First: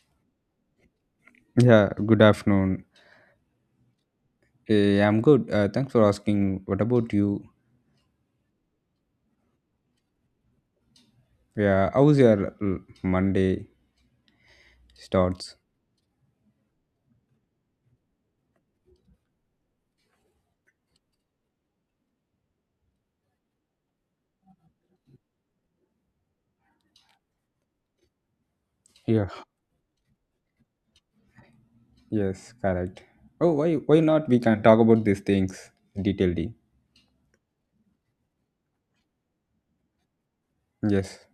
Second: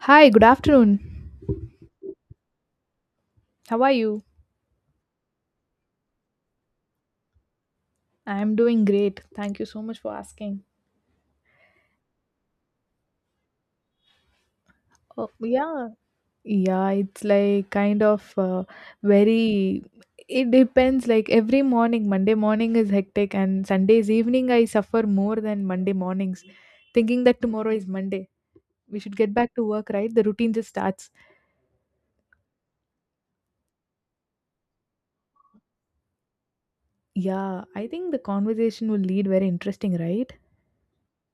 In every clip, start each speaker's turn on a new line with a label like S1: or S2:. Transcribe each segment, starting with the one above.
S1: Hi, good afternoon.
S2: Yeah, good afternoon.
S1: How are you?
S2: I'm good. Thanks for asking. What about you?
S1: I'm doing great. Thank you so much for asking.
S2: Yeah, how's your Monday
S1: Oh,
S2: starts?
S1: yeah. Yeah, it's like kind of very. It depends. Like every morning, Monday morning is hectic, and Sundays evening I suffer more than Monday mornings, thinking that tomorrow is Monday. We should
S2: Yeah.
S1: get back to work, right? The routine just starts.
S2: Yes, correct. Oh, why not? We can talk about these things detailedly.
S1: Yeah, I think the conversation will lead very interesting, right?
S2: Yes.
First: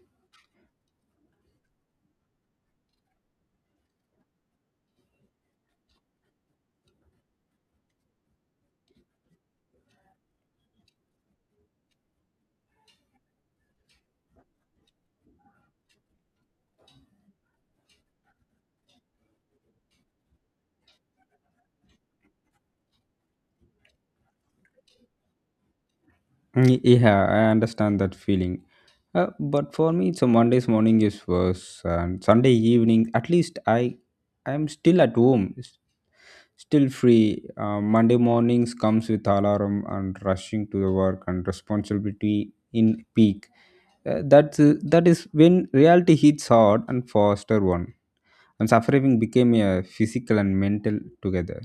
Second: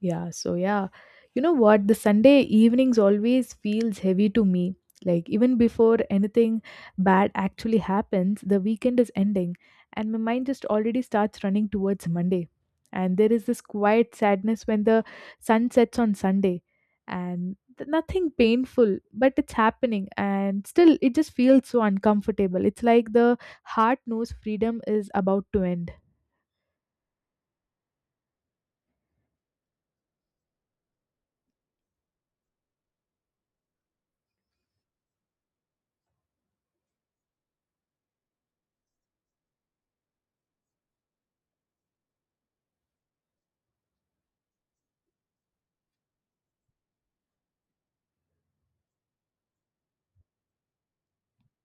S1: Yeah, so yeah. You know what? The Sunday evenings always feels heavy to me. Like even before anything bad actually happens, the weekend is ending and my mind just already starts running towards Monday. And there is this quiet sadness when the sun sets on Sunday and nothing painful, but it's happening and still it just feels so uncomfortable. It's like the heart knows freedom is about to end.
S2: Mm, yeah, I understand that feeling. But for me, so Monday's morning is worse, and Sunday evening, at least I'm still at home, still free. Monday mornings comes with alarm and rushing to the work and responsibility in peak. That is when reality hits hard and faster one. And suffering became a physical and mental together.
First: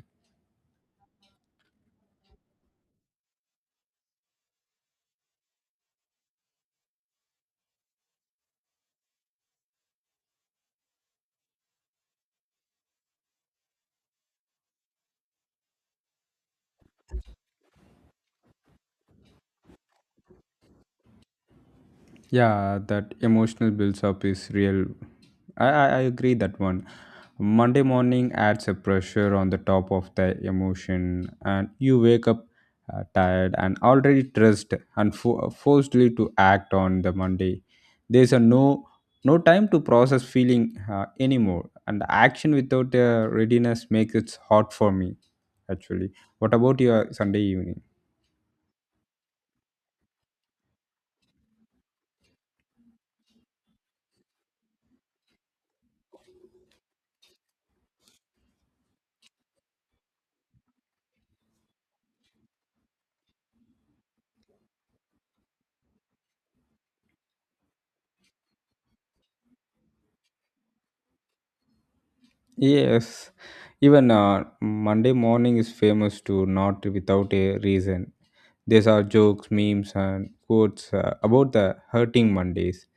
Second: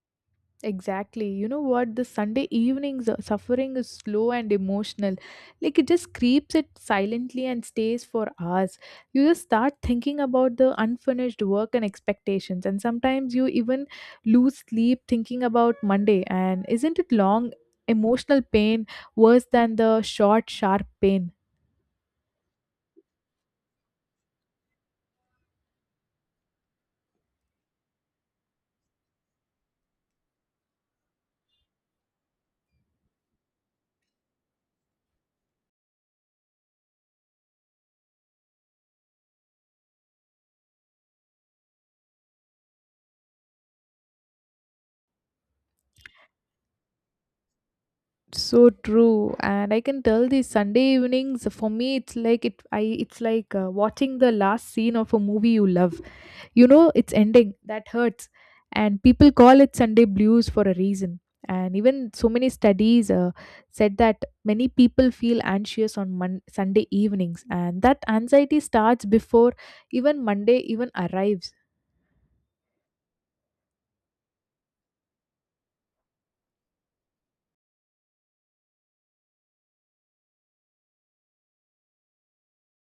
S1: Exactly. You know what? The Sunday evenings suffering is slow and emotional. Like it just creeps it silently and stays for hours. You just start thinking about the unfinished work and expectations, and sometimes you even lose sleep thinking about Monday. And isn't it long emotional pain worse than the short, sharp pain?
S2: Yeah, that emotional builds up is real. I agree that one. Monday morning adds a pressure on the top of the emotion, and you wake up tired and already stressed and forcedly to act on the Monday. There's a no time to process feeling anymore, and the action without readiness makes it hard for me. Actually, what about your Sunday evening?
S1: So true. And I can tell these Sunday evenings for me, it's like it's like watching the last scene of a movie you love. You know, it's ending that hurts, and people call it Sunday blues for a reason. And even so many studies said that many people feel anxious on Sunday evenings, and that anxiety starts before even monday even arrives.
S2: Yes, even Monday morning is famous to not without a reason. There are jokes, memes, and quotes about the hurting Mondays.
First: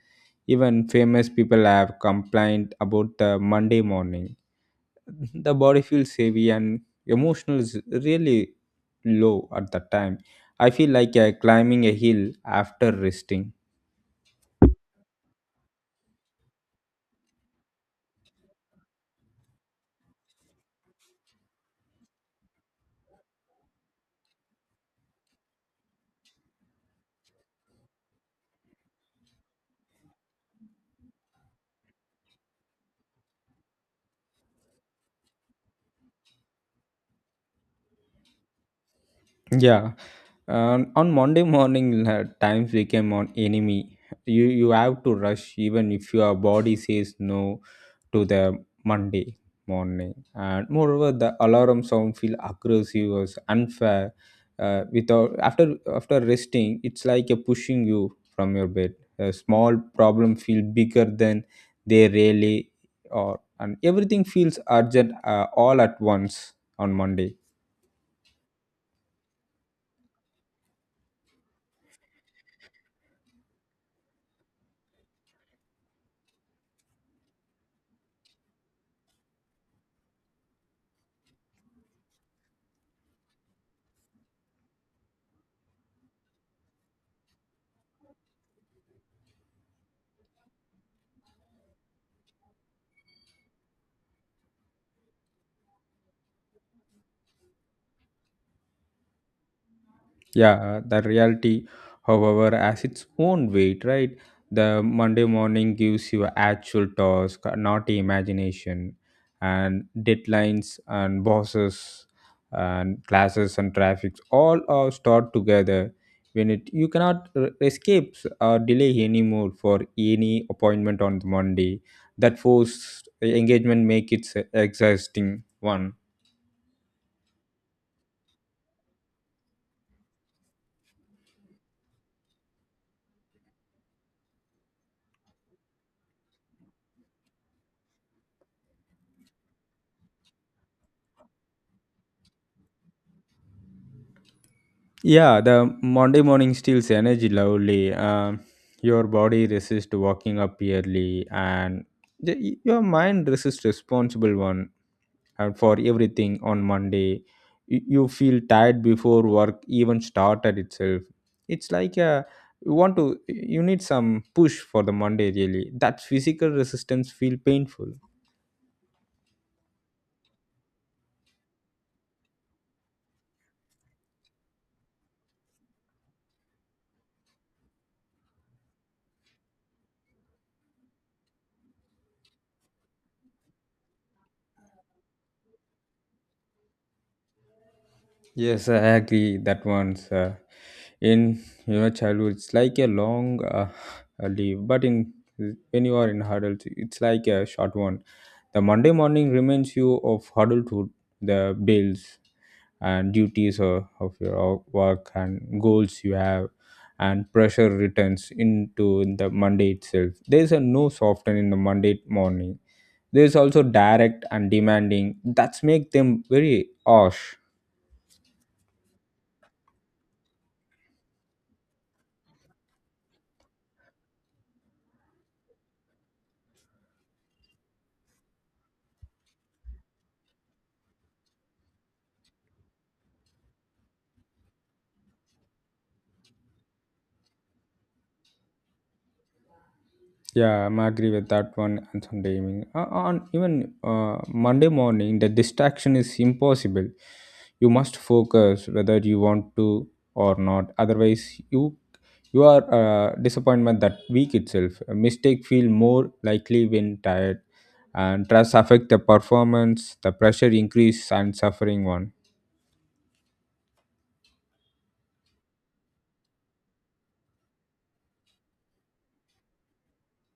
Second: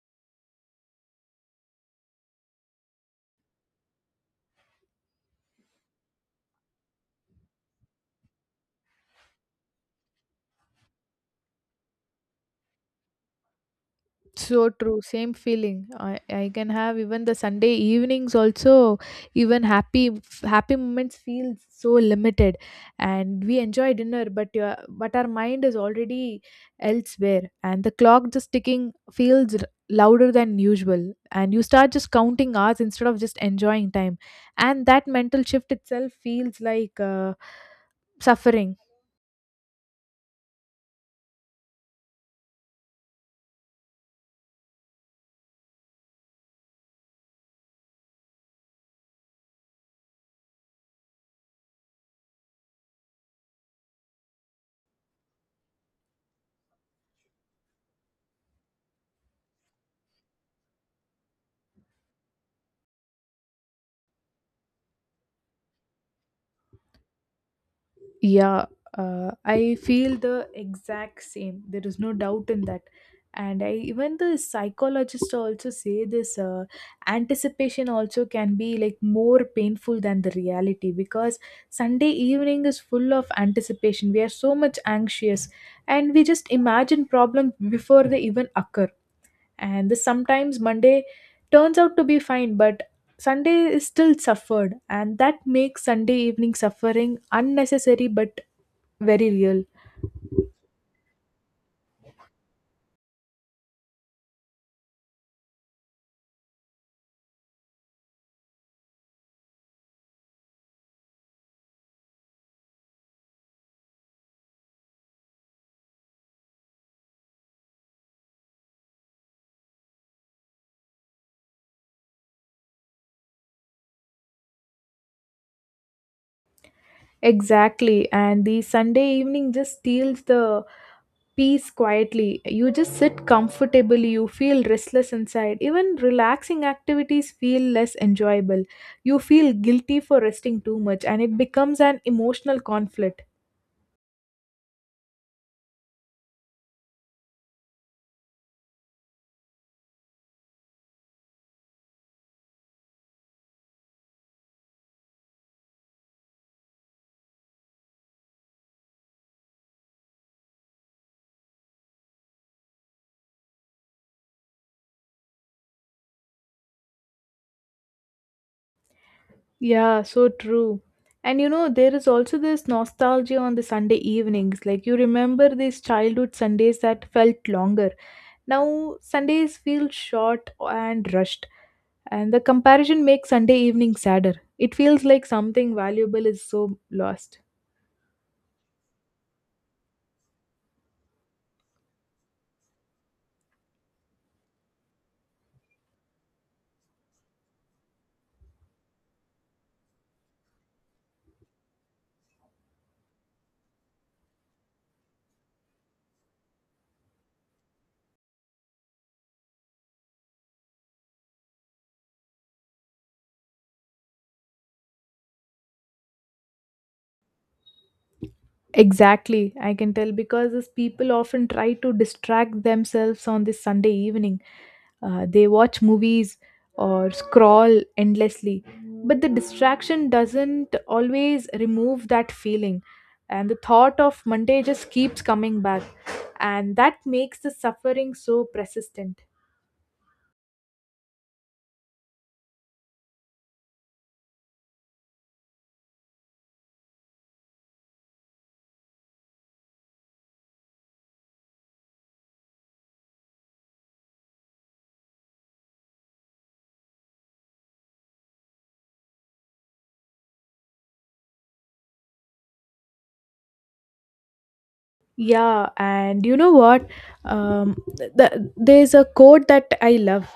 S2: Even famous people have complained about the Monday morning. The body feels heavy and emotional is really low at that time. I feel like climbing a hill after resting.
S1: So true, same feeling. I can have even the Sunday evenings also, even happy moments feel so limited, and we enjoy dinner, but your but our mind is already elsewhere, and the clock just ticking feels louder than usual, and you start just counting hours instead of just enjoying time, and that mental shift itself feels like suffering.
S2: Yeah, on Monday morning, times became an enemy. You have to rush even if your body says no to the Monday morning. And moreover, the alarm sound feel aggressive or unfair. Without after resting, it's like a pushing you from your bed. A small problem feel bigger than they really are, and everything feels urgent all at once on Monday.
S1: Yeah, I feel the exact same. There is no doubt in that. And I, even the psychologists also say this anticipation also can be like more painful than the reality, because Sunday evening is full of anticipation. We are so much anxious and we just imagine problems before they even occur. And this sometimes Monday turns out to be fine, but Sunday is still suffered, and that makes Sunday evening suffering unnecessary but very real.
S2: Yeah, the reality, however, has its own weight, right? The Monday morning gives you actual task, not imagination, and deadlines and bosses and classes and traffic, all are stored together. When it you cannot escape or delay anymore for any appointment on the Monday, that forced engagement make it exhausting one.
S1: Exactly. And the Sunday evening just steals the peace quietly. You just sit comfortably, you feel restless inside. Even relaxing activities feel less enjoyable. You feel guilty for resting too much, and it becomes an emotional conflict.
S2: Yeah, the Monday morning steals energy lovely. Your body resists walking up early, and your mind resists responsible one and for everything on Monday. You feel tired before work even started itself. It's like a you want to you need some push for the Monday really. That physical resistance feel painful.
S1: Yeah, so true. And you know, there is also this nostalgia on the Sunday evenings. Like, you remember these childhood Sundays that felt longer. Now, Sundays feel short and rushed, and the comparison makes Sunday evening sadder. It feels like something valuable is so lost.
S2: Yes, I agree that one's in your childhood it's like a long a leave, but in when you are in adult it's like a short one. The Monday morning reminds you of adulthood, the bills and duties of your work and goals you have, and pressure returns into the Monday itself. There's a no soften in the Monday morning. There's also direct and demanding. That's make them very harsh.
S1: Exactly, I can tell because these people often try to distract themselves on this Sunday evening. They watch movies or scroll endlessly, but the distraction doesn't always remove that feeling, and the thought of Monday just keeps coming back, and that makes the suffering so persistent.
S2: Yeah, I'm agree with that one. And Sunday evening, on even Monday morning, the distraction is impossible. You must focus whether you want to or not. Otherwise, you are disappointment that week itself. A mistake feel more likely when tired, and stress affect the performance. The pressure increase and suffering one.
S1: Yeah, and you know what? There's a quote that I love,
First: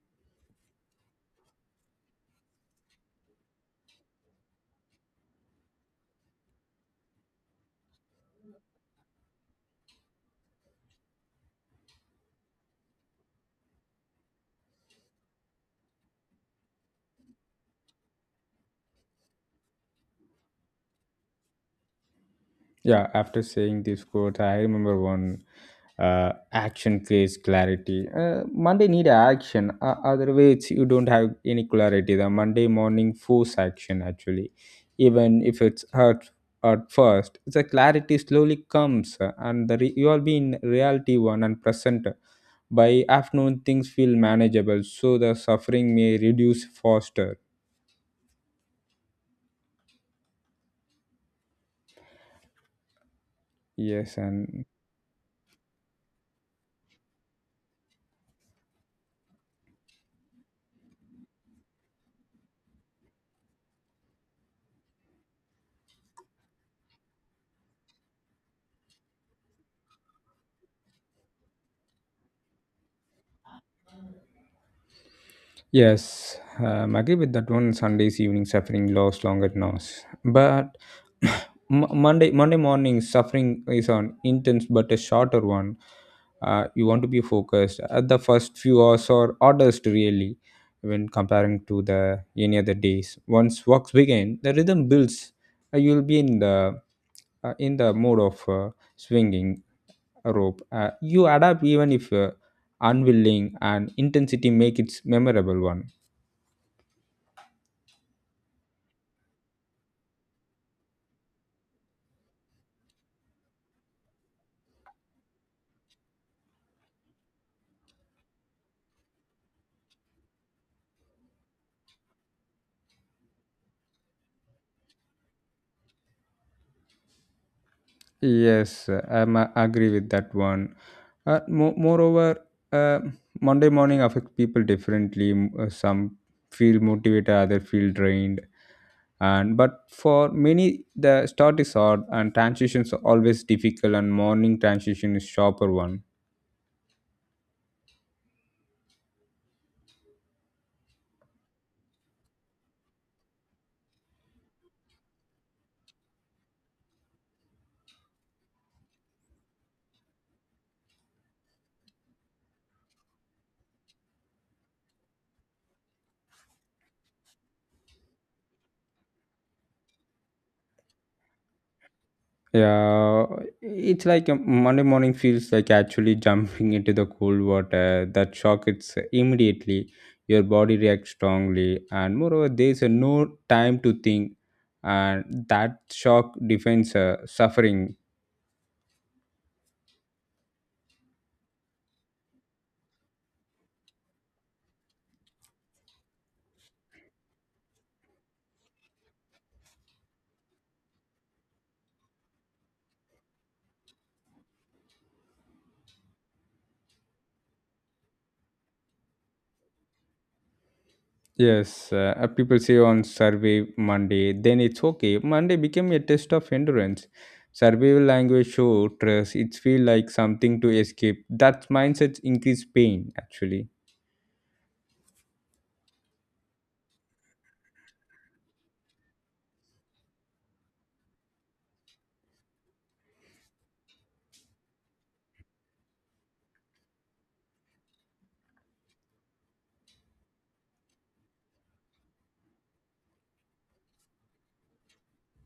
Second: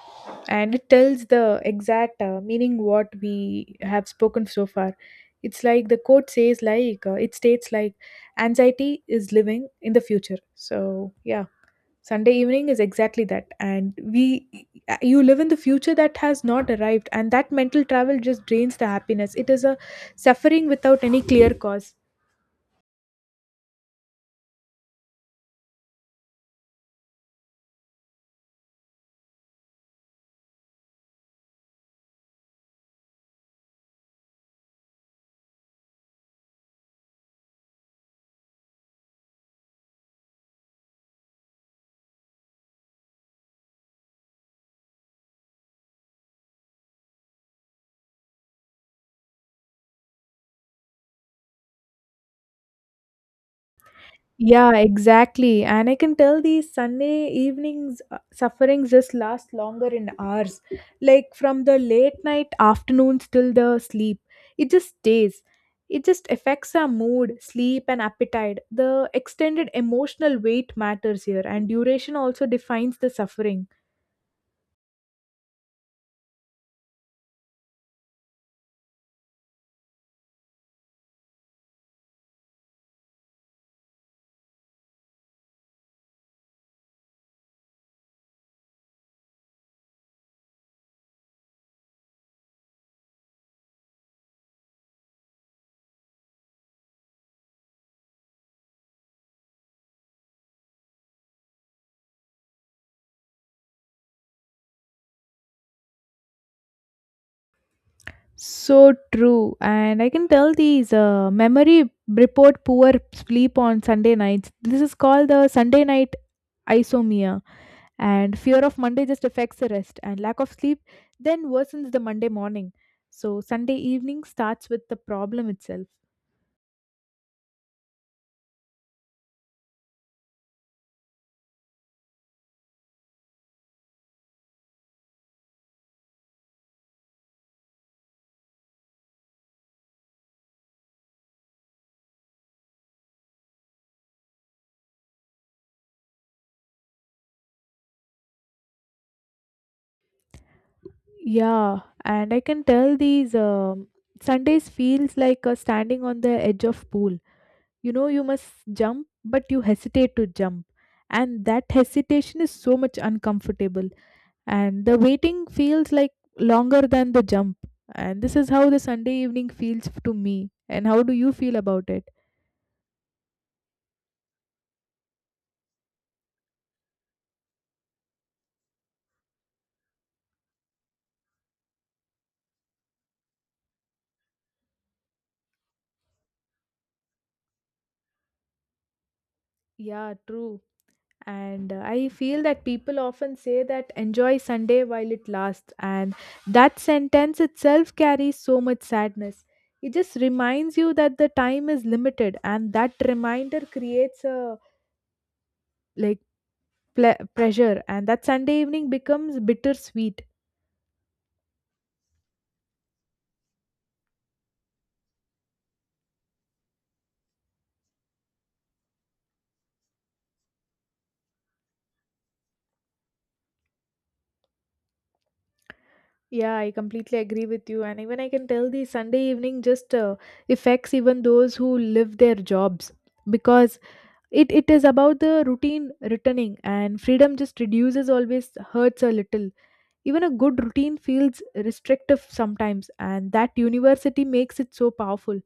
S1: and it tells the exact meaning what we have spoken so far. It's like the quote says, like it states, like anxiety is living in the future. So yeah, Sunday evening is exactly that, and we you live in the future that has not arrived, and that mental travel just drains the happiness. It is a suffering without any clear cause.
S2: Yeah, after saying this quote, I remember one action creates clarity. Monday need action. Otherwise, you don't have any clarity. The Monday morning force action actually, even if it's hurt at first, the clarity slowly comes, and the you will be in reality one and present. By afternoon, things feel manageable, so the suffering may reduce faster. Yes, and
S1: Yeah, exactly. And I can tell these Sunday evenings sufferings just last longer in hours. Like from the late night afternoons till the sleep. It just stays. It just affects our mood, sleep, and appetite. The extended emotional weight matters here, and duration also defines the suffering.
S2: yes, I agree with that one. Sundays evening suffering lasts longer at nose, but Monday morning suffering is an intense but a shorter one. You want to be focused at the first few hours or hardest really when comparing to the any other days. Once works begin, the rhythm builds. You'll be in the mode of swinging a rope. You adapt even if unwilling, and intensity make it memorable one.
S1: So true. And I can tell these memory report poor sleep on Sunday nights. This is called the Sunday night isomia, and fear of Monday just affects the rest, and lack of sleep then worsens the Monday morning. So Sunday evening starts with the problem itself.
S2: Yes, I agree with that one. Moreover, uh, Monday morning affects people differently. Some feel motivated, others feel drained. And but for many, the start is hard, and transitions are always difficult. And morning transition is sharper one.
S1: Yeah, and I can tell these Sundays feels like standing on the edge of pool. You know you must jump, but you hesitate to jump, and that hesitation is so much uncomfortable, and the waiting feels like longer than the jump. And this is how the Sunday evening feels to me. And how do you feel about it?
S2: Yeah, it's like a Monday morning feels like actually jumping into the cold water. That shock, it's immediately your body reacts strongly, and moreover, there's a no time to think, and that shock defines suffering.
S1: Yeah, true. And I feel that people often say that enjoy Sunday while it lasts, and that sentence itself carries so much sadness. It just reminds you that the time is limited, and that reminder creates a like pressure, and that Sunday evening becomes bittersweet.
S2: Yes, people say on survey Monday, then it's okay. Monday became a test of endurance. Survival language show trust. It feel like something to escape. That mindset increase pain actually.
S1: Yeah, I completely agree with you. And even I can tell the Sunday evening just affects even those who live their jobs, because it is about the routine returning, and freedom just reduces always hurts a little. Even a good routine feels restrictive sometimes, and that university makes it so powerful.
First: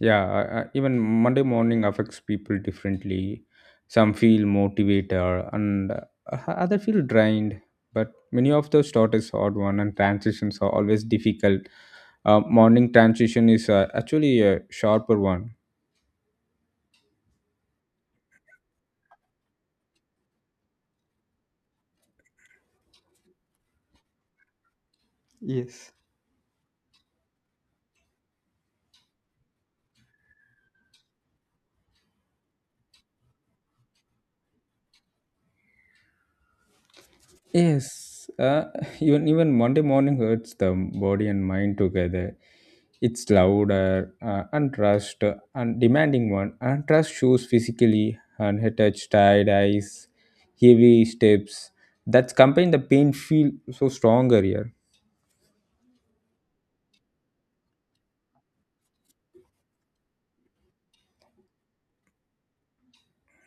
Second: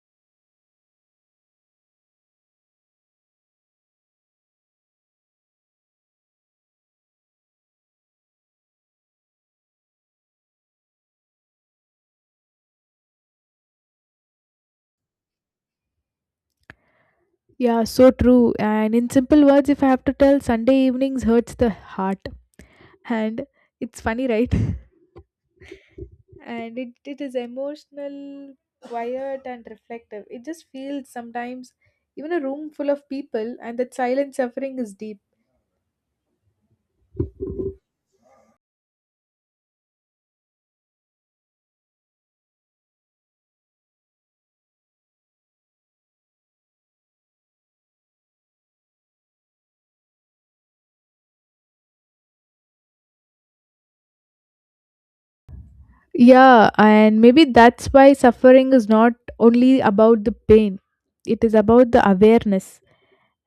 S2: Yeah, even Monday morning affects people differently. Some feel motivated and other feel drained. But many of those start is hard one, and transitions are always difficult. Morning transition is actually a sharper one.
S1: Yeah, so true. And in simple words, if I have to tell, Sunday evenings hurts the heart, and it's funny, right?
S2: Yes.
S1: And it is emotional, quiet and reflective. It just feels sometimes even a room full of people, and that silent suffering is deep.
S2: Yes, even Monday morning hurts the body and mind together. It's louder, untrust, and demanding one. Untrust shows physically, and her touch, tired eyes, heavy steps. That's combined the pain feel so stronger here.
S1: Yeah, and maybe that's why suffering is not only about the pain, it is about the awareness.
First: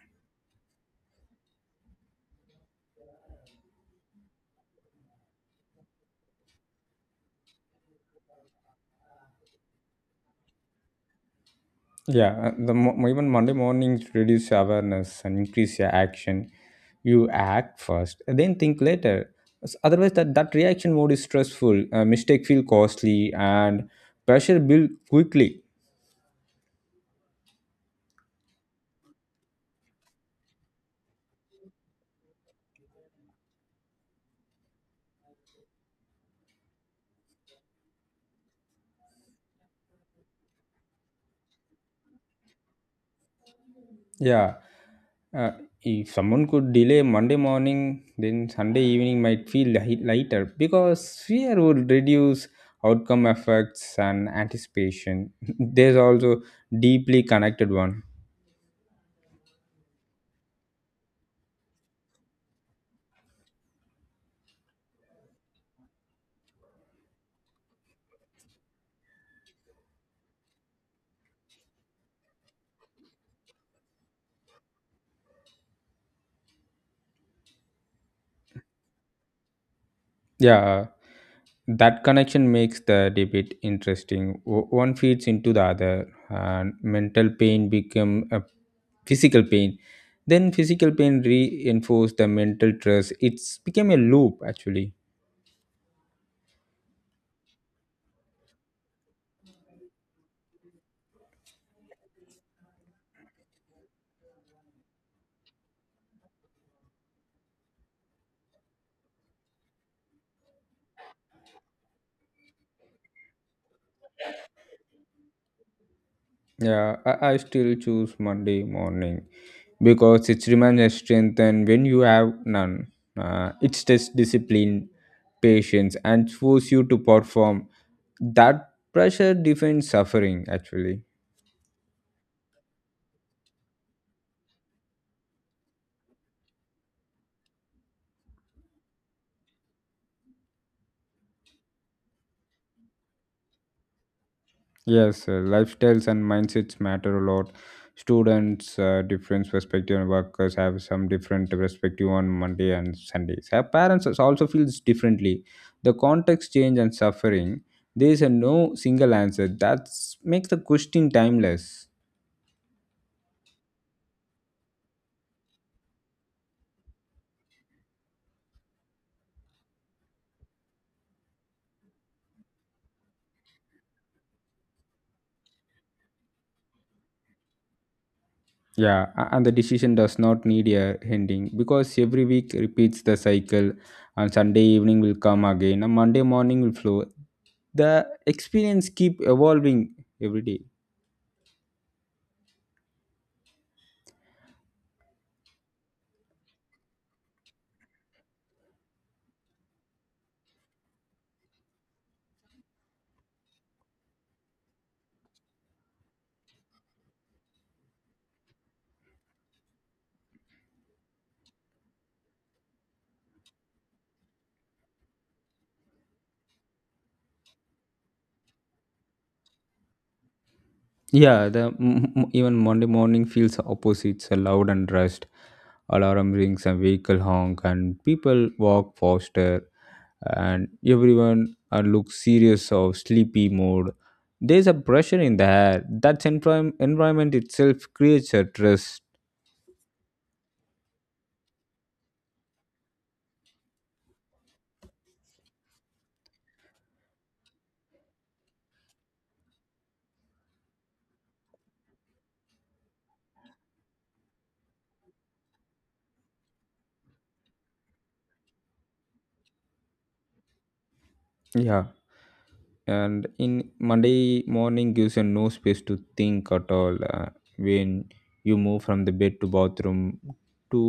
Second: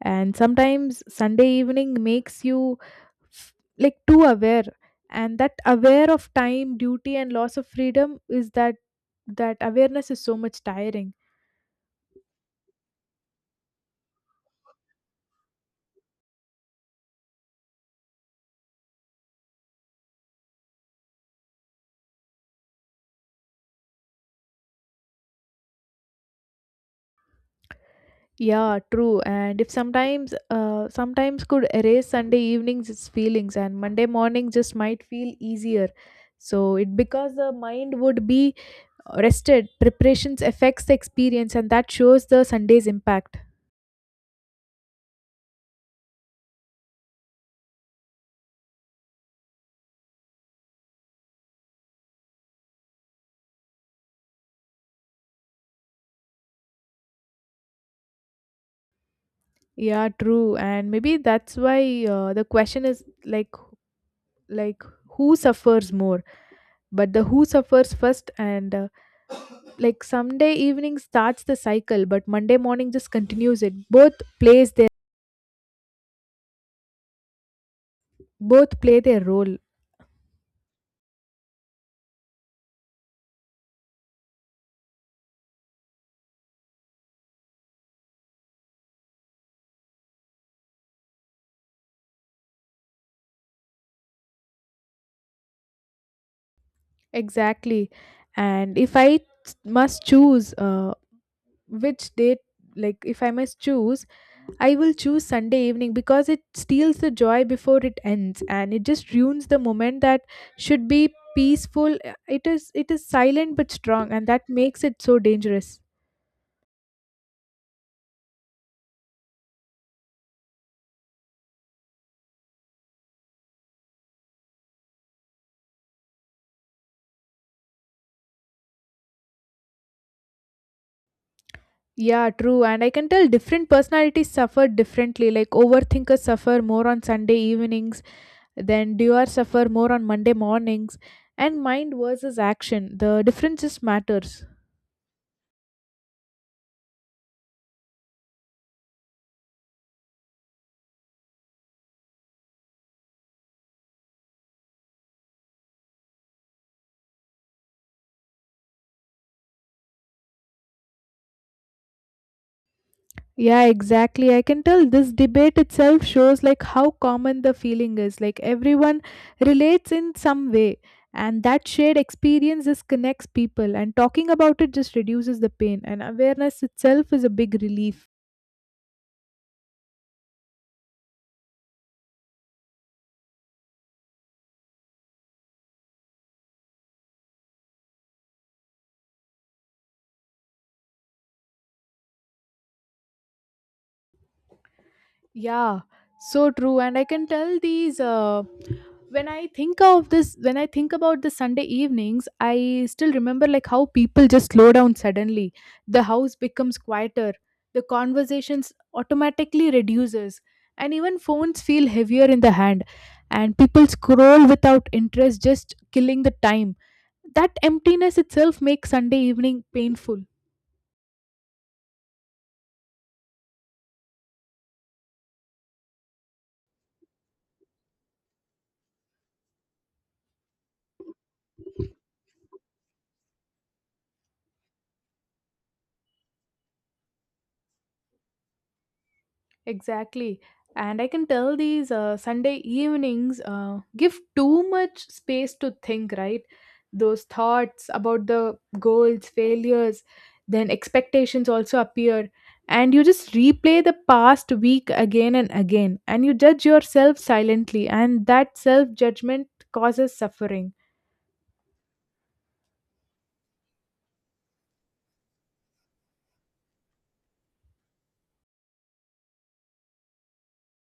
S1: And sometimes Sunday evening makes you f- like too aware, and that aware of time, duty, and loss of freedom is that awareness is so much tiring.
S2: Yeah, even Monday mornings reduce awareness and increase your action. You act first, then think later. Otherwise, that reaction mode is stressful. Mistake feel costly and pressure build quickly.
S1: Yeah, true. And if sometimes, sometimes could erase Sunday evenings its feelings, and Monday morning just might feel easier. So it because the mind would be rested, preparations affects the experience, and that shows the Sunday's impact.
S2: Yeah, uh, if someone could delay Monday morning, then Sunday evening might feel lighter because fear would reduce outcome effects and anticipation. There's also deeply connected one.
S1: Yeah, true. And maybe that's why the question is like who suffers more, but the who suffers first. And like Sunday evening starts the cycle, but Monday morning just continues it. Both plays their both play their role
S2: Yeah, that connection makes the debate interesting. One feeds into the other, and mental pain become a physical pain. Then physical pain reinforce the mental stress. It's became a loop actually.
S1: Exactly. And if I must choose which date, like if I must choose, I will choose Sunday evening, because it steals the joy before it ends, and it just ruins the moment that should be peaceful. It is silent but strong, and that makes it so dangerous.
S2: Yeah, I still choose Monday morning because it reminds a strength, and when you have none, it's just discipline, patience, and force you to perform. That pressure defines suffering actually.
S1: Yeah, true. And I can tell different personalities suffer differently. Like overthinkers suffer more on Sunday evenings, then doers suffer more on Monday mornings. And mind versus action. The difference just matters.
S2: Yes, lifestyles and mindsets matter a lot. Students, different perspective, and workers have some different perspective on Monday and Sundays. Our parents also feels differently. The context change and suffering. There is a no single answer. That makes the question timeless.
S1: Yeah, exactly. I can tell this debate itself shows like how common the feeling is. Like everyone relates in some way, and that shared experience just connects people. And talking about it just reduces the pain, and awareness itself is a big relief.
S2: Yeah, and the decision does not need a ending because every week repeats the cycle. And Sunday evening will come again, and Monday morning will flow. The experience keep evolving every day.
S1: Yeah, so true. And I can tell these when I think of this, when I think about the Sunday evenings, I still remember like how people just slow down suddenly. The house becomes quieter, the conversations automatically reduces, and even phones feel heavier in the hand. And people scroll without interest, just killing the time. That emptiness itself makes Sunday evening painful.
S2: Yeah, even Monday morning feels opposites, a loud and rushed. Alarm rings and vehicle honk, and people walk faster, and everyone looks serious or sleepy mood. There's a pressure in the air. That environment itself creates a stress.
S1: Exactly. And I can tell these Sunday evenings give too much space to think, right? Those thoughts about the goals, failures, then expectations also appear. And you just replay the past week again and again. And you judge yourself silently. And that self judgment causes suffering.
S2: Yeah. And in Monday morning gives you no space to think at all, when you move from the bed to bathroom to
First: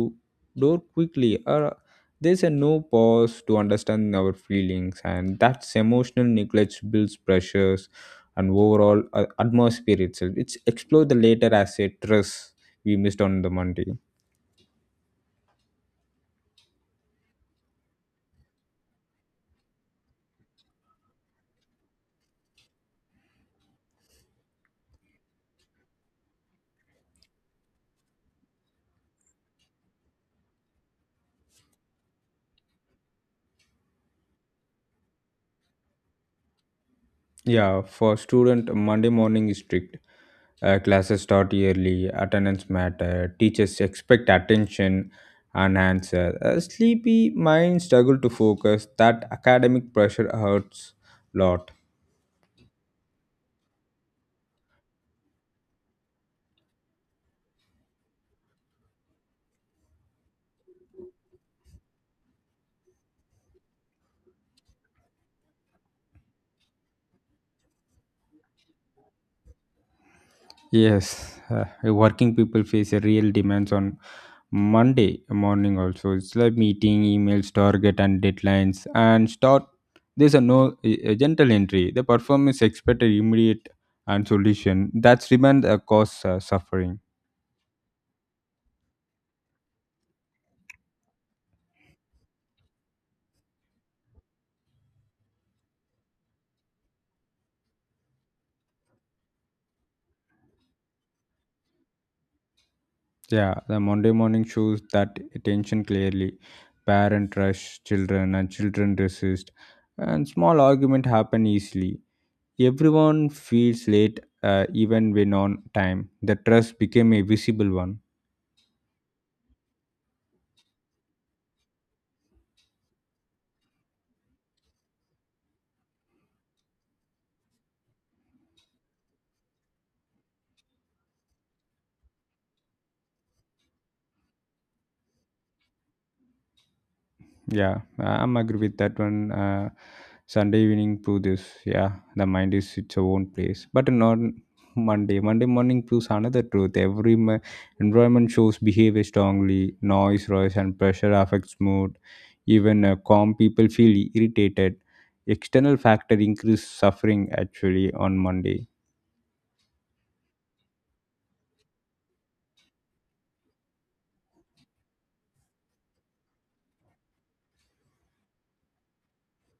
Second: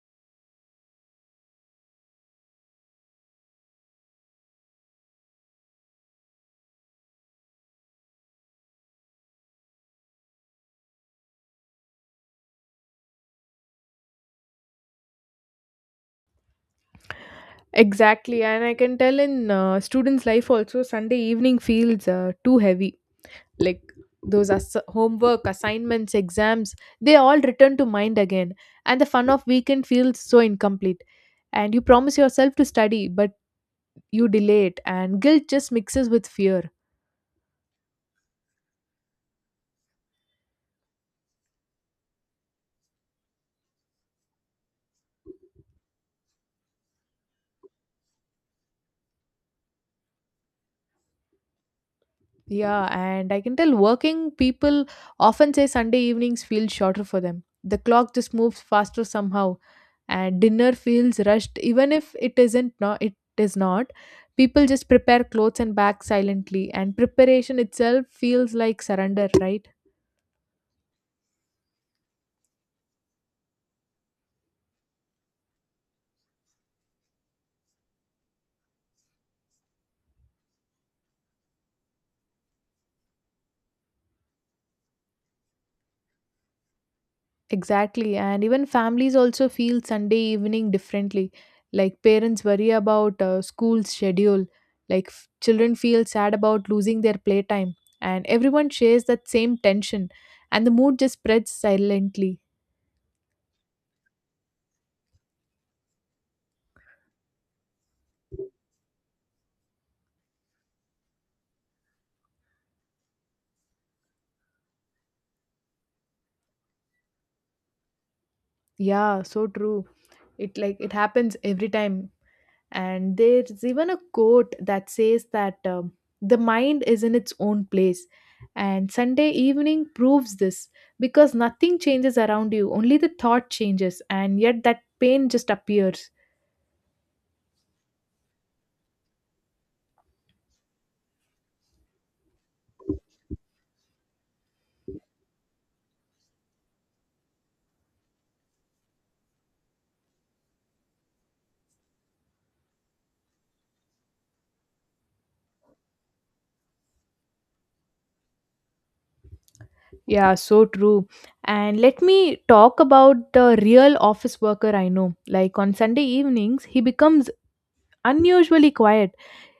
S2: door quickly, or there's a no pause to understand our feelings, and that's emotional neglect builds pressures, and overall atmosphere itself, it's explore the later as a stress we missed on the Monday.
S1: Exactly. And I can tell in students' life also, Sunday evening feels too heavy, like those homework assignments, exams, they all return to mind again, and the fun of weekend feels so incomplete, and you promise yourself to study, but you delay it, and guilt just mixes with fear.
S2: Yeah, for student, Monday morning is strict. Classes start early, attendance matter, teachers expect attention and answer. A sleepy mind struggle to focus. That academic pressure hurts lot.
S1: Yeah, and I can tell working people often say Sunday evenings feel shorter for them. The clock just moves faster somehow, and dinner feels rushed, even if it isn't. No, it is not. People just prepare clothes and back silently, and preparation itself feels like surrender, right?
S2: Yes, working people face a real demands on Monday morning also. It's like meeting, emails, target, and deadlines. And start, there's a no a a gentle entry. The performance expected immediate and solution. That's demand cause suffering.
S1: Exactly. And even families also feel Sunday evening differently. Like parents worry about school schedule, like children feel sad about losing their playtime, and everyone shares that same tension, and the mood just spreads silently.
S2: Yeah, the Monday morning shows that attention clearly. Parent rush children and children resist, and small argument happen easily. Everyone feels late, even when on time. The trust became a visible one.
S1: Yeah, so true. It like it happens every time. And there's even a quote that says that the mind is in its own place. And Sunday evening proves this, because nothing changes around you, only the thought changes, and yet that pain just appears.
S2: Yeah, I'm agree with that one. Sunday evening proves this. Yeah, the mind is its own place, but not Monday. Monday morning proves another truth. Environment shows behavior strongly. Noise and pressure affects mood. Even calm people feel irritated. External factor increase suffering actually on Monday.
S1: Yeah, so true. And let me talk about the real office worker I know. Like on Sunday evenings, he becomes unusually quiet.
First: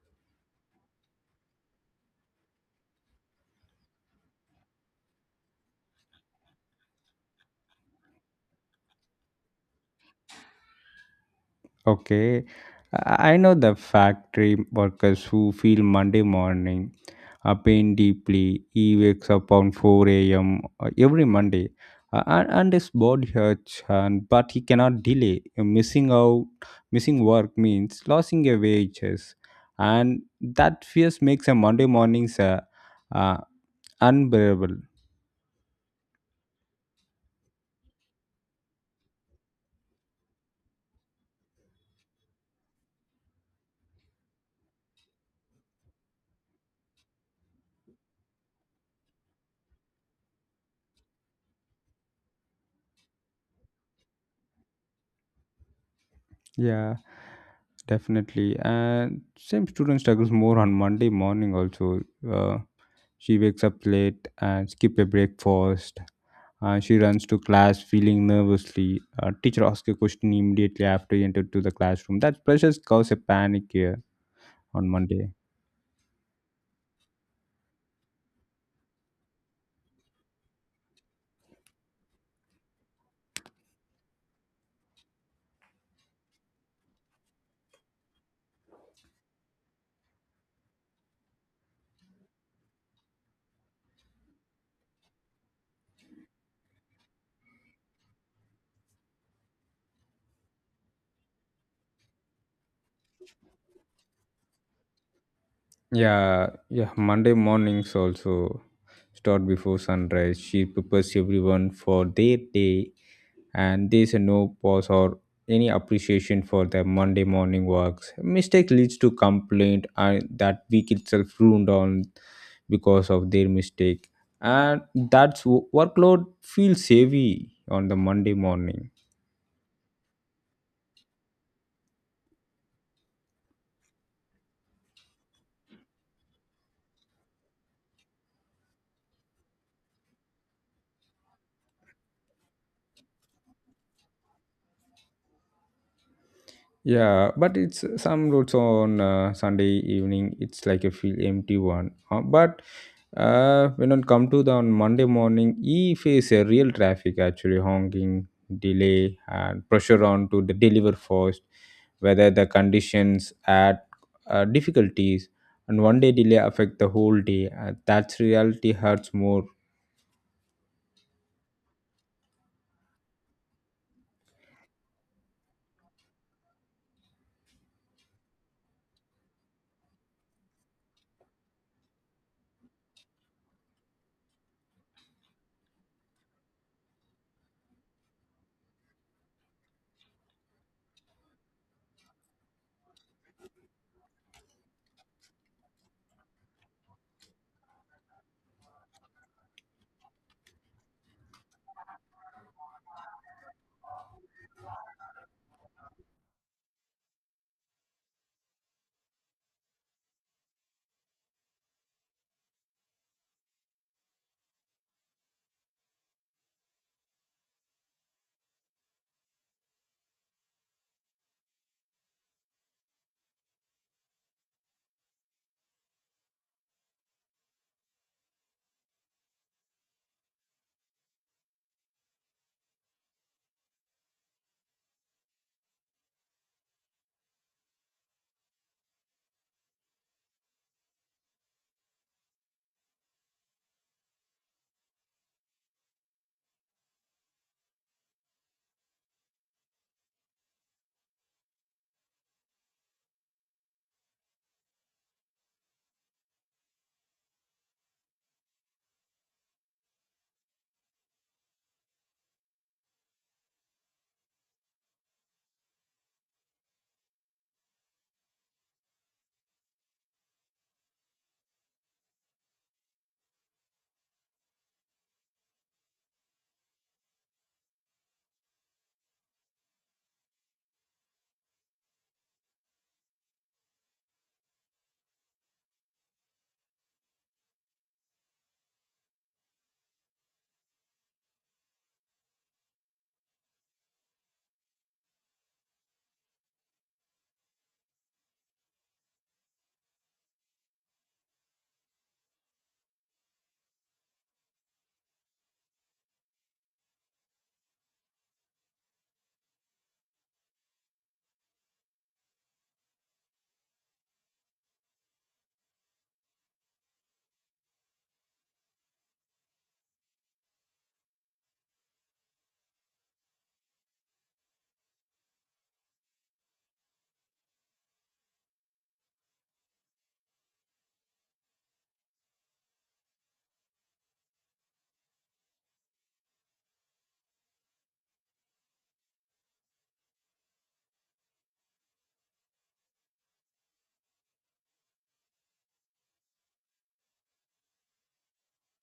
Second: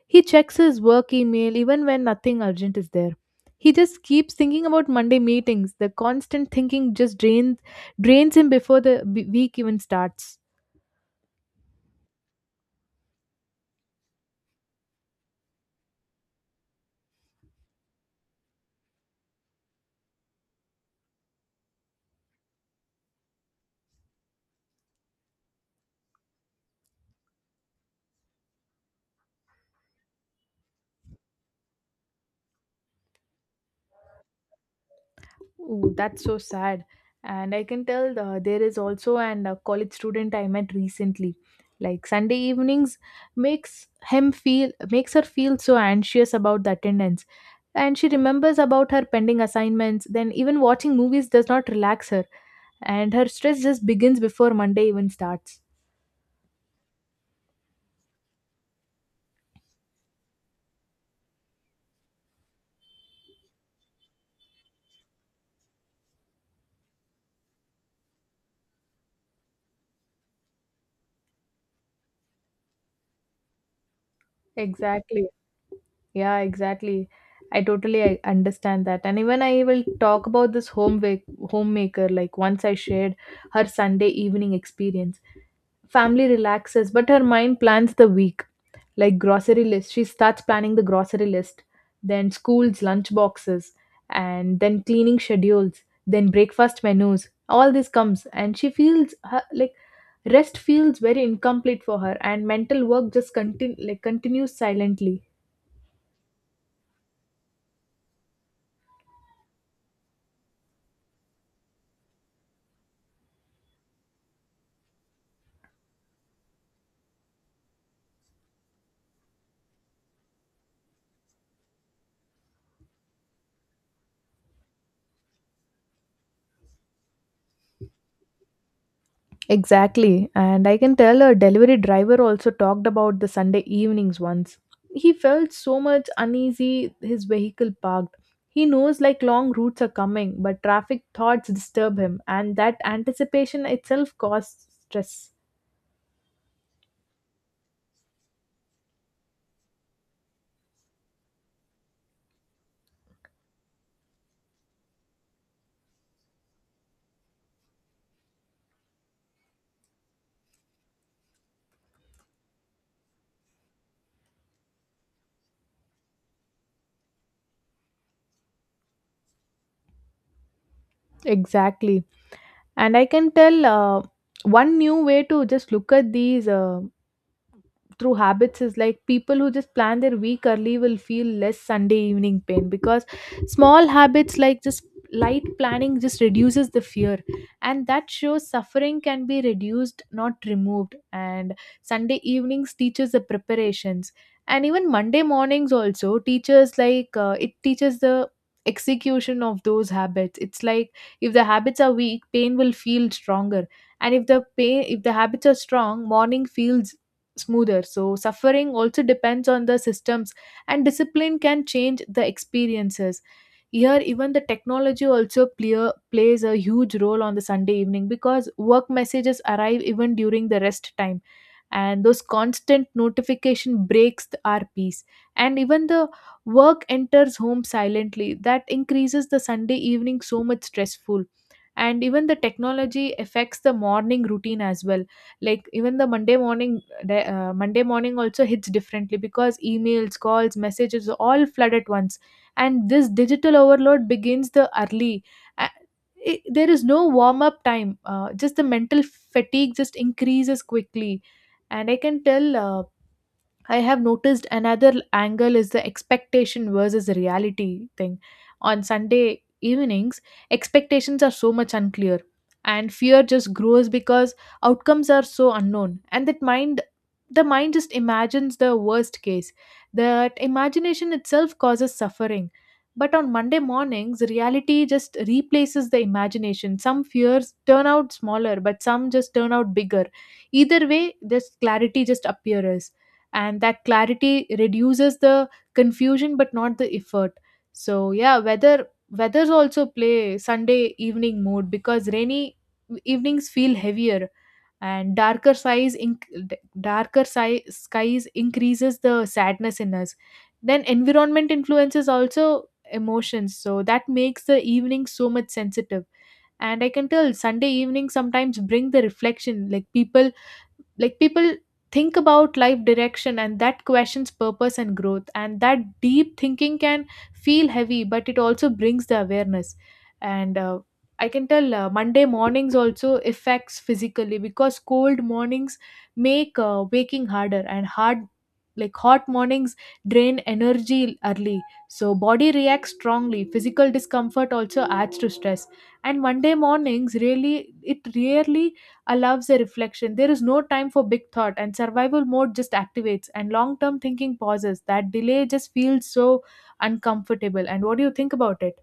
S1: He checks his work email even when nothing urgent is there. He just keeps thinking about Monday meetings. The constant thinking just drains him before the week even starts.
S2: Okay, I know the factory workers who feel Monday morning a pain deeply. He wakes up on 4 a.m. Every Monday, and his body hurts, and but he cannot delay. Missing work means losing your wages, and that fears makes a Monday mornings uh, unbearable.
S1: Ooh, that's so sad. And I can tell there is also an a college student I met recently. Like Sunday evenings makes makes her feel so anxious about the attendance. And she remembers about her pending assignments. Then even watching movies does not relax her, and her stress just begins before Monday even starts.
S2: Yeah, definitely. And same student struggles more on Monday morning also. Uh, She wakes up late and skip a breakfast. She runs to class feeling nervously. Teacher asks a question immediately after you enter to the classroom. That pressure causes a panic here on Monday.
S1: Exactly. Yeah, exactly. I totally I understand that. And even I will talk about this homemaker, like once I shared her Sunday evening experience. Family relaxes, but her mind plans the week. Like grocery list, she starts planning the grocery list, then school's lunch boxes, and then cleaning schedules, then breakfast menus. All this comes, and she feels her, like, rest feels very incomplete for her, and mental work just continues silently.
S2: Yeah, yeah. Monday mornings also start before sunrise. She prepares everyone for their day, and there's a no pause or any appreciation for the Monday morning works. Mistake leads to complaint and that week itself ruined on because of their mistake. And that's workload feels heavy on the Monday morning.
S1: Exactly. And I can tell a delivery driver also talked about the Sunday evenings once. He felt so much uneasy, his vehicle parked. He knows like long routes are coming, but traffic thoughts disturb him, and that anticipation itself causes stress.
S2: Yeah, but it's some routes on Sunday evening. It's like a feel empty one. But When it come to the on Monday morning, he face a real traffic actually, honking, delay, and pressure on to the deliver first. Whether the conditions add difficulties, and one day delay affect the whole day. That's reality hurts more.
S1: Exactly. And I can tell one new way to just look at these. Through habits is like people who just plan their week early will feel less Sunday evening pain, because small habits like just light planning just reduces the fear, and that shows suffering can be reduced, not removed. And Sunday evenings teaches the preparations, and even Monday mornings also teaches like, it teaches the execution of those habits. It's like if the habits are weak, pain will feel stronger, and if the habits are strong, morning feels smoother. So, suffering also depends on the systems, and discipline can change the experiences. Here, even the technology also plays a huge role on the Sunday evening, because work messages arrive even during the rest time, and those constant notification our peace. And even the work enters home silently. That increases the Sunday evening so much stressful, and even the technology affects the morning routine as well, like even the Monday morning, Monday morning also hits differently because emails, calls, messages all flood at once. And this digital overload begins the early. Uh, there is no warm up time. Just the mental fatigue just increases quickly. And I can tell. I have noticed another angle is the expectation versus reality thing. On Sunday evenings, expectations are so much unclear, and fear just grows because outcomes are so unknown, and that mind the mind just imagines the worst case. That imagination itself causes suffering. But on Monday mornings, reality just replaces the imagination. Some fears turn out smaller, but some just turn out bigger. Either way, this clarity just appears, and that clarity reduces the confusion but not the effort. So yeah, weathers also play Sunday evening mood, because rainy evenings feel heavier and darker size inc- darker si- skies increases the sadness in us. Then environment influences also emotions, so that makes the evening so much sensitive. And I can tell Sunday evening sometimes bring the reflection, like people think about life direction, and that questions purpose and growth, and that deep thinking can feel heavy, but it also brings the awareness. And I can tell Monday mornings also affects physically, because cold mornings make waking harder and hard like hot mornings drain energy early. So body reacts strongly, physical discomfort also adds to stress. And Monday mornings really, it rarely allows a reflection. There is no time for big thought, and survival mode just activates, and long term thinking pauses. That delay just feels so uncomfortable. And what do you think about it?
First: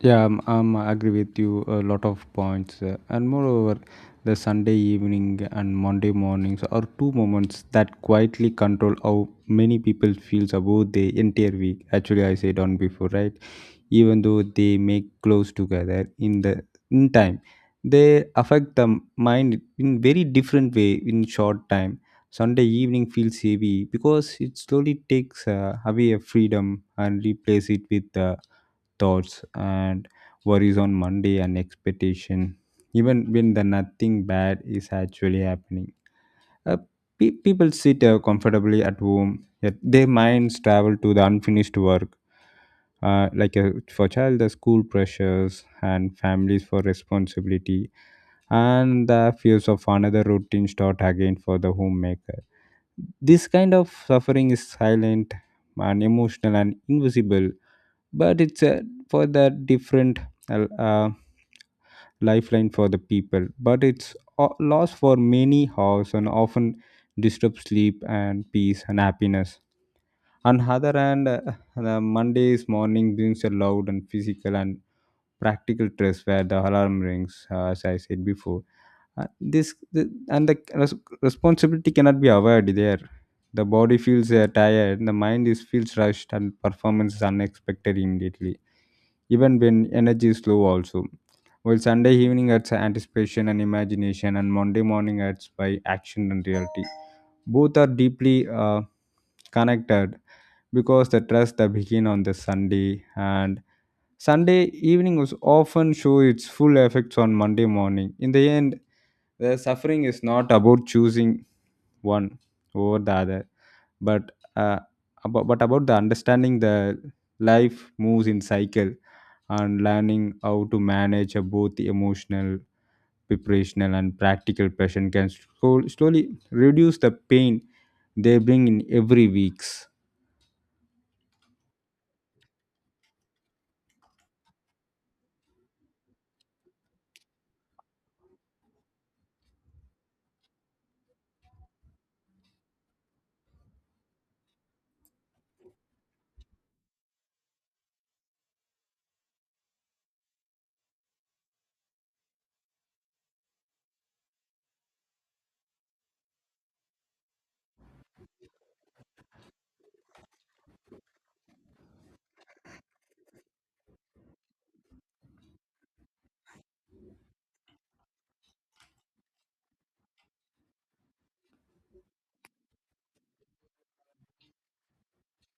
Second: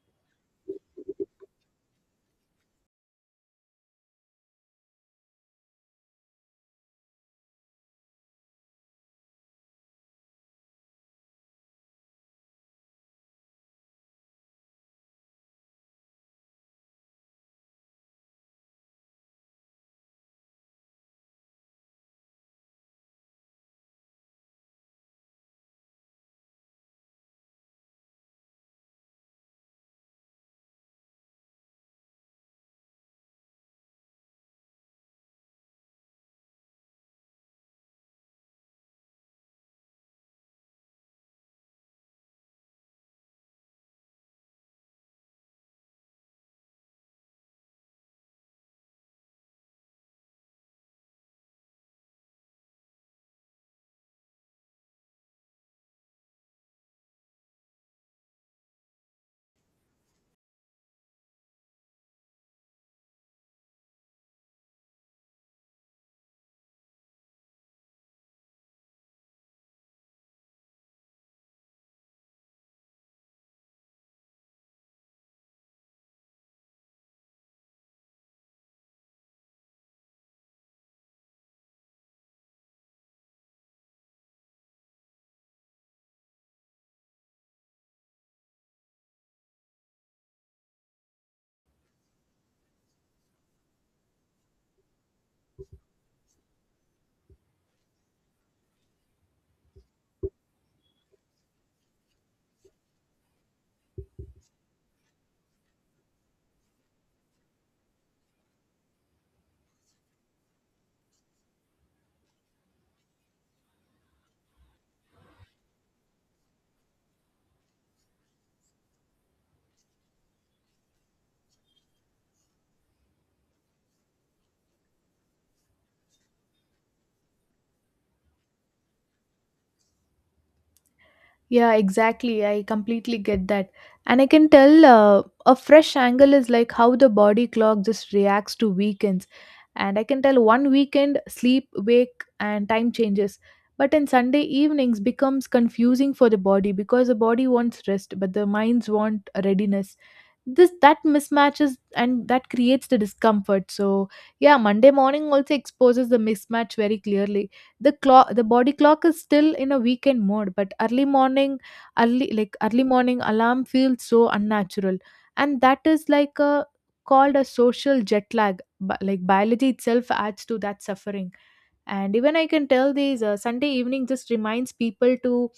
S2: Yeah, I agree with you a lot of points. And moreover, the Sunday evening and Monday mornings are two moments that quietly control how many people feels about the entire week. Actually, I said on before, right? Even though they make close together in the in time, they affect the mind in very different way. In short time, Sunday evening feels heavy because it slowly takes away a freedom and replace it with thoughts and worries on Monday and expectation, even when the nothing bad is actually happening. uh, People sit comfortably at home, yet their minds travel to the unfinished work. Like for child, the school pressures and families for responsibility, and the fears of another routine start again for the homemaker. This kind of suffering is silent and emotional and invisible, but it's a for the different uh, uh, lifeline for the people, but it's lost for many hours and often disturbs sleep and peace and happiness. On other hand, the Monday's morning brings a loud and physical and practical stress where the alarm rings, as I said before. Uh, this the, and The responsibility cannot be avoided there. The body feels tired, the mind is feels rushed, and performance is unexpected immediately, even when energy is low also. While Sunday evening adds anticipation and imagination, and Monday morning adds by action and reality, both are deeply uh, connected because the trust that begin on the Sunday and Sunday evening was often show its full effects on Monday morning. In the end, the suffering is not about choosing one over the other, but uh, but about the understanding the life moves in cycle, and learning how to manage a both emotional, preparational, and practical passion can slowly reduce the pain they bring in every weeks.
S1: Yeah, exactly. I completely get that. And I can tell a fresh angle is like how the body clock just reacts to weekends. And I can tell one weekend, sleep, wake, and time changes. But in Sunday evenings becomes confusing for the body, because the body wants rest, but the minds want readiness. This that mismatches, and that creates the discomfort. So yeah, Monday morning also exposes the mismatch very clearly. The body clock is still in a weekend mode, but early morning alarm feels so unnatural, and that is like a called a social jet lag. Like biology itself adds to that suffering. And even I can tell these, Sunday evening just reminds people to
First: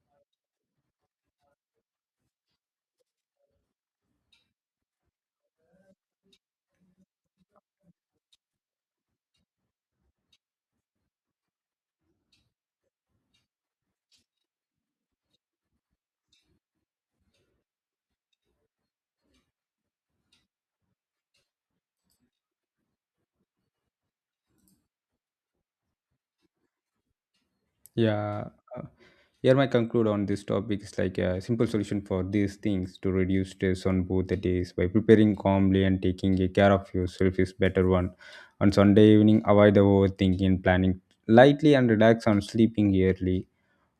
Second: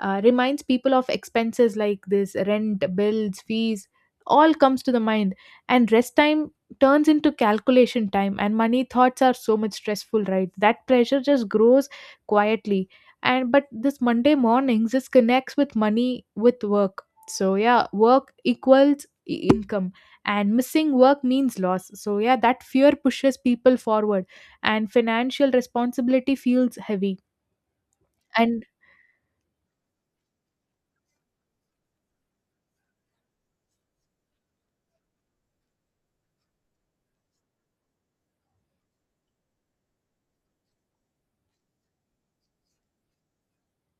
S1: uh, reminds people of expenses, like this rent, bills, fees, all comes to the mind. And rest time turns into calculation time, and money thoughts are so much stressful, right? That pressure just grows quietly. And but this Monday mornings just connects with money with work. So yeah, work equals income, and missing work means loss. So yeah, that fear pushes people forward, and financial responsibility feels heavy.
S2: Yeah.
S1: And
S2: Uh, Here my conclude on this topic is like a simple solution for these things to reduce stress on both the days by preparing calmly and taking a care of yourself is better one. On Sunday evening, avoid the overthinking, planning lightly and relax on sleeping early.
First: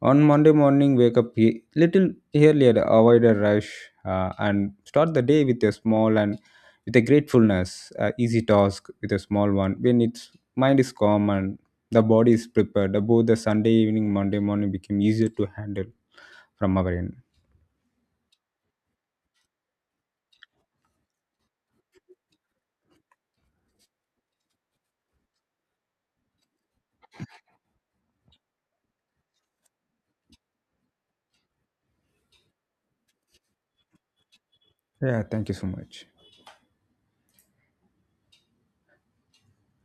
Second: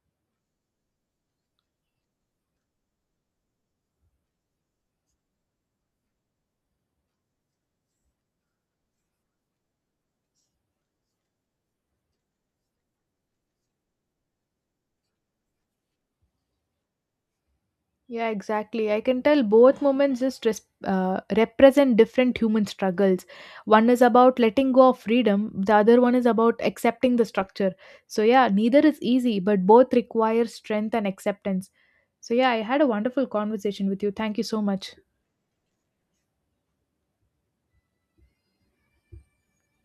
S2: On Monday morning, wake up a little earlier, avoid a rush, and start the day with a small and with a gratefulness, easy task with a small one. When its mind is calm and the body is prepared, both the Sunday evening, Monday morning become easier to handle from our end.
S1: yeah, exactly. I can tell both moments just represent different human struggles. One is about letting go of freedom, the other one is about accepting the structure. So, yeah, neither is easy, but both require strength and acceptance. So, yeah, I had a wonderful conversation with you. Thank you so much.
S2: Yeah, thank you so much.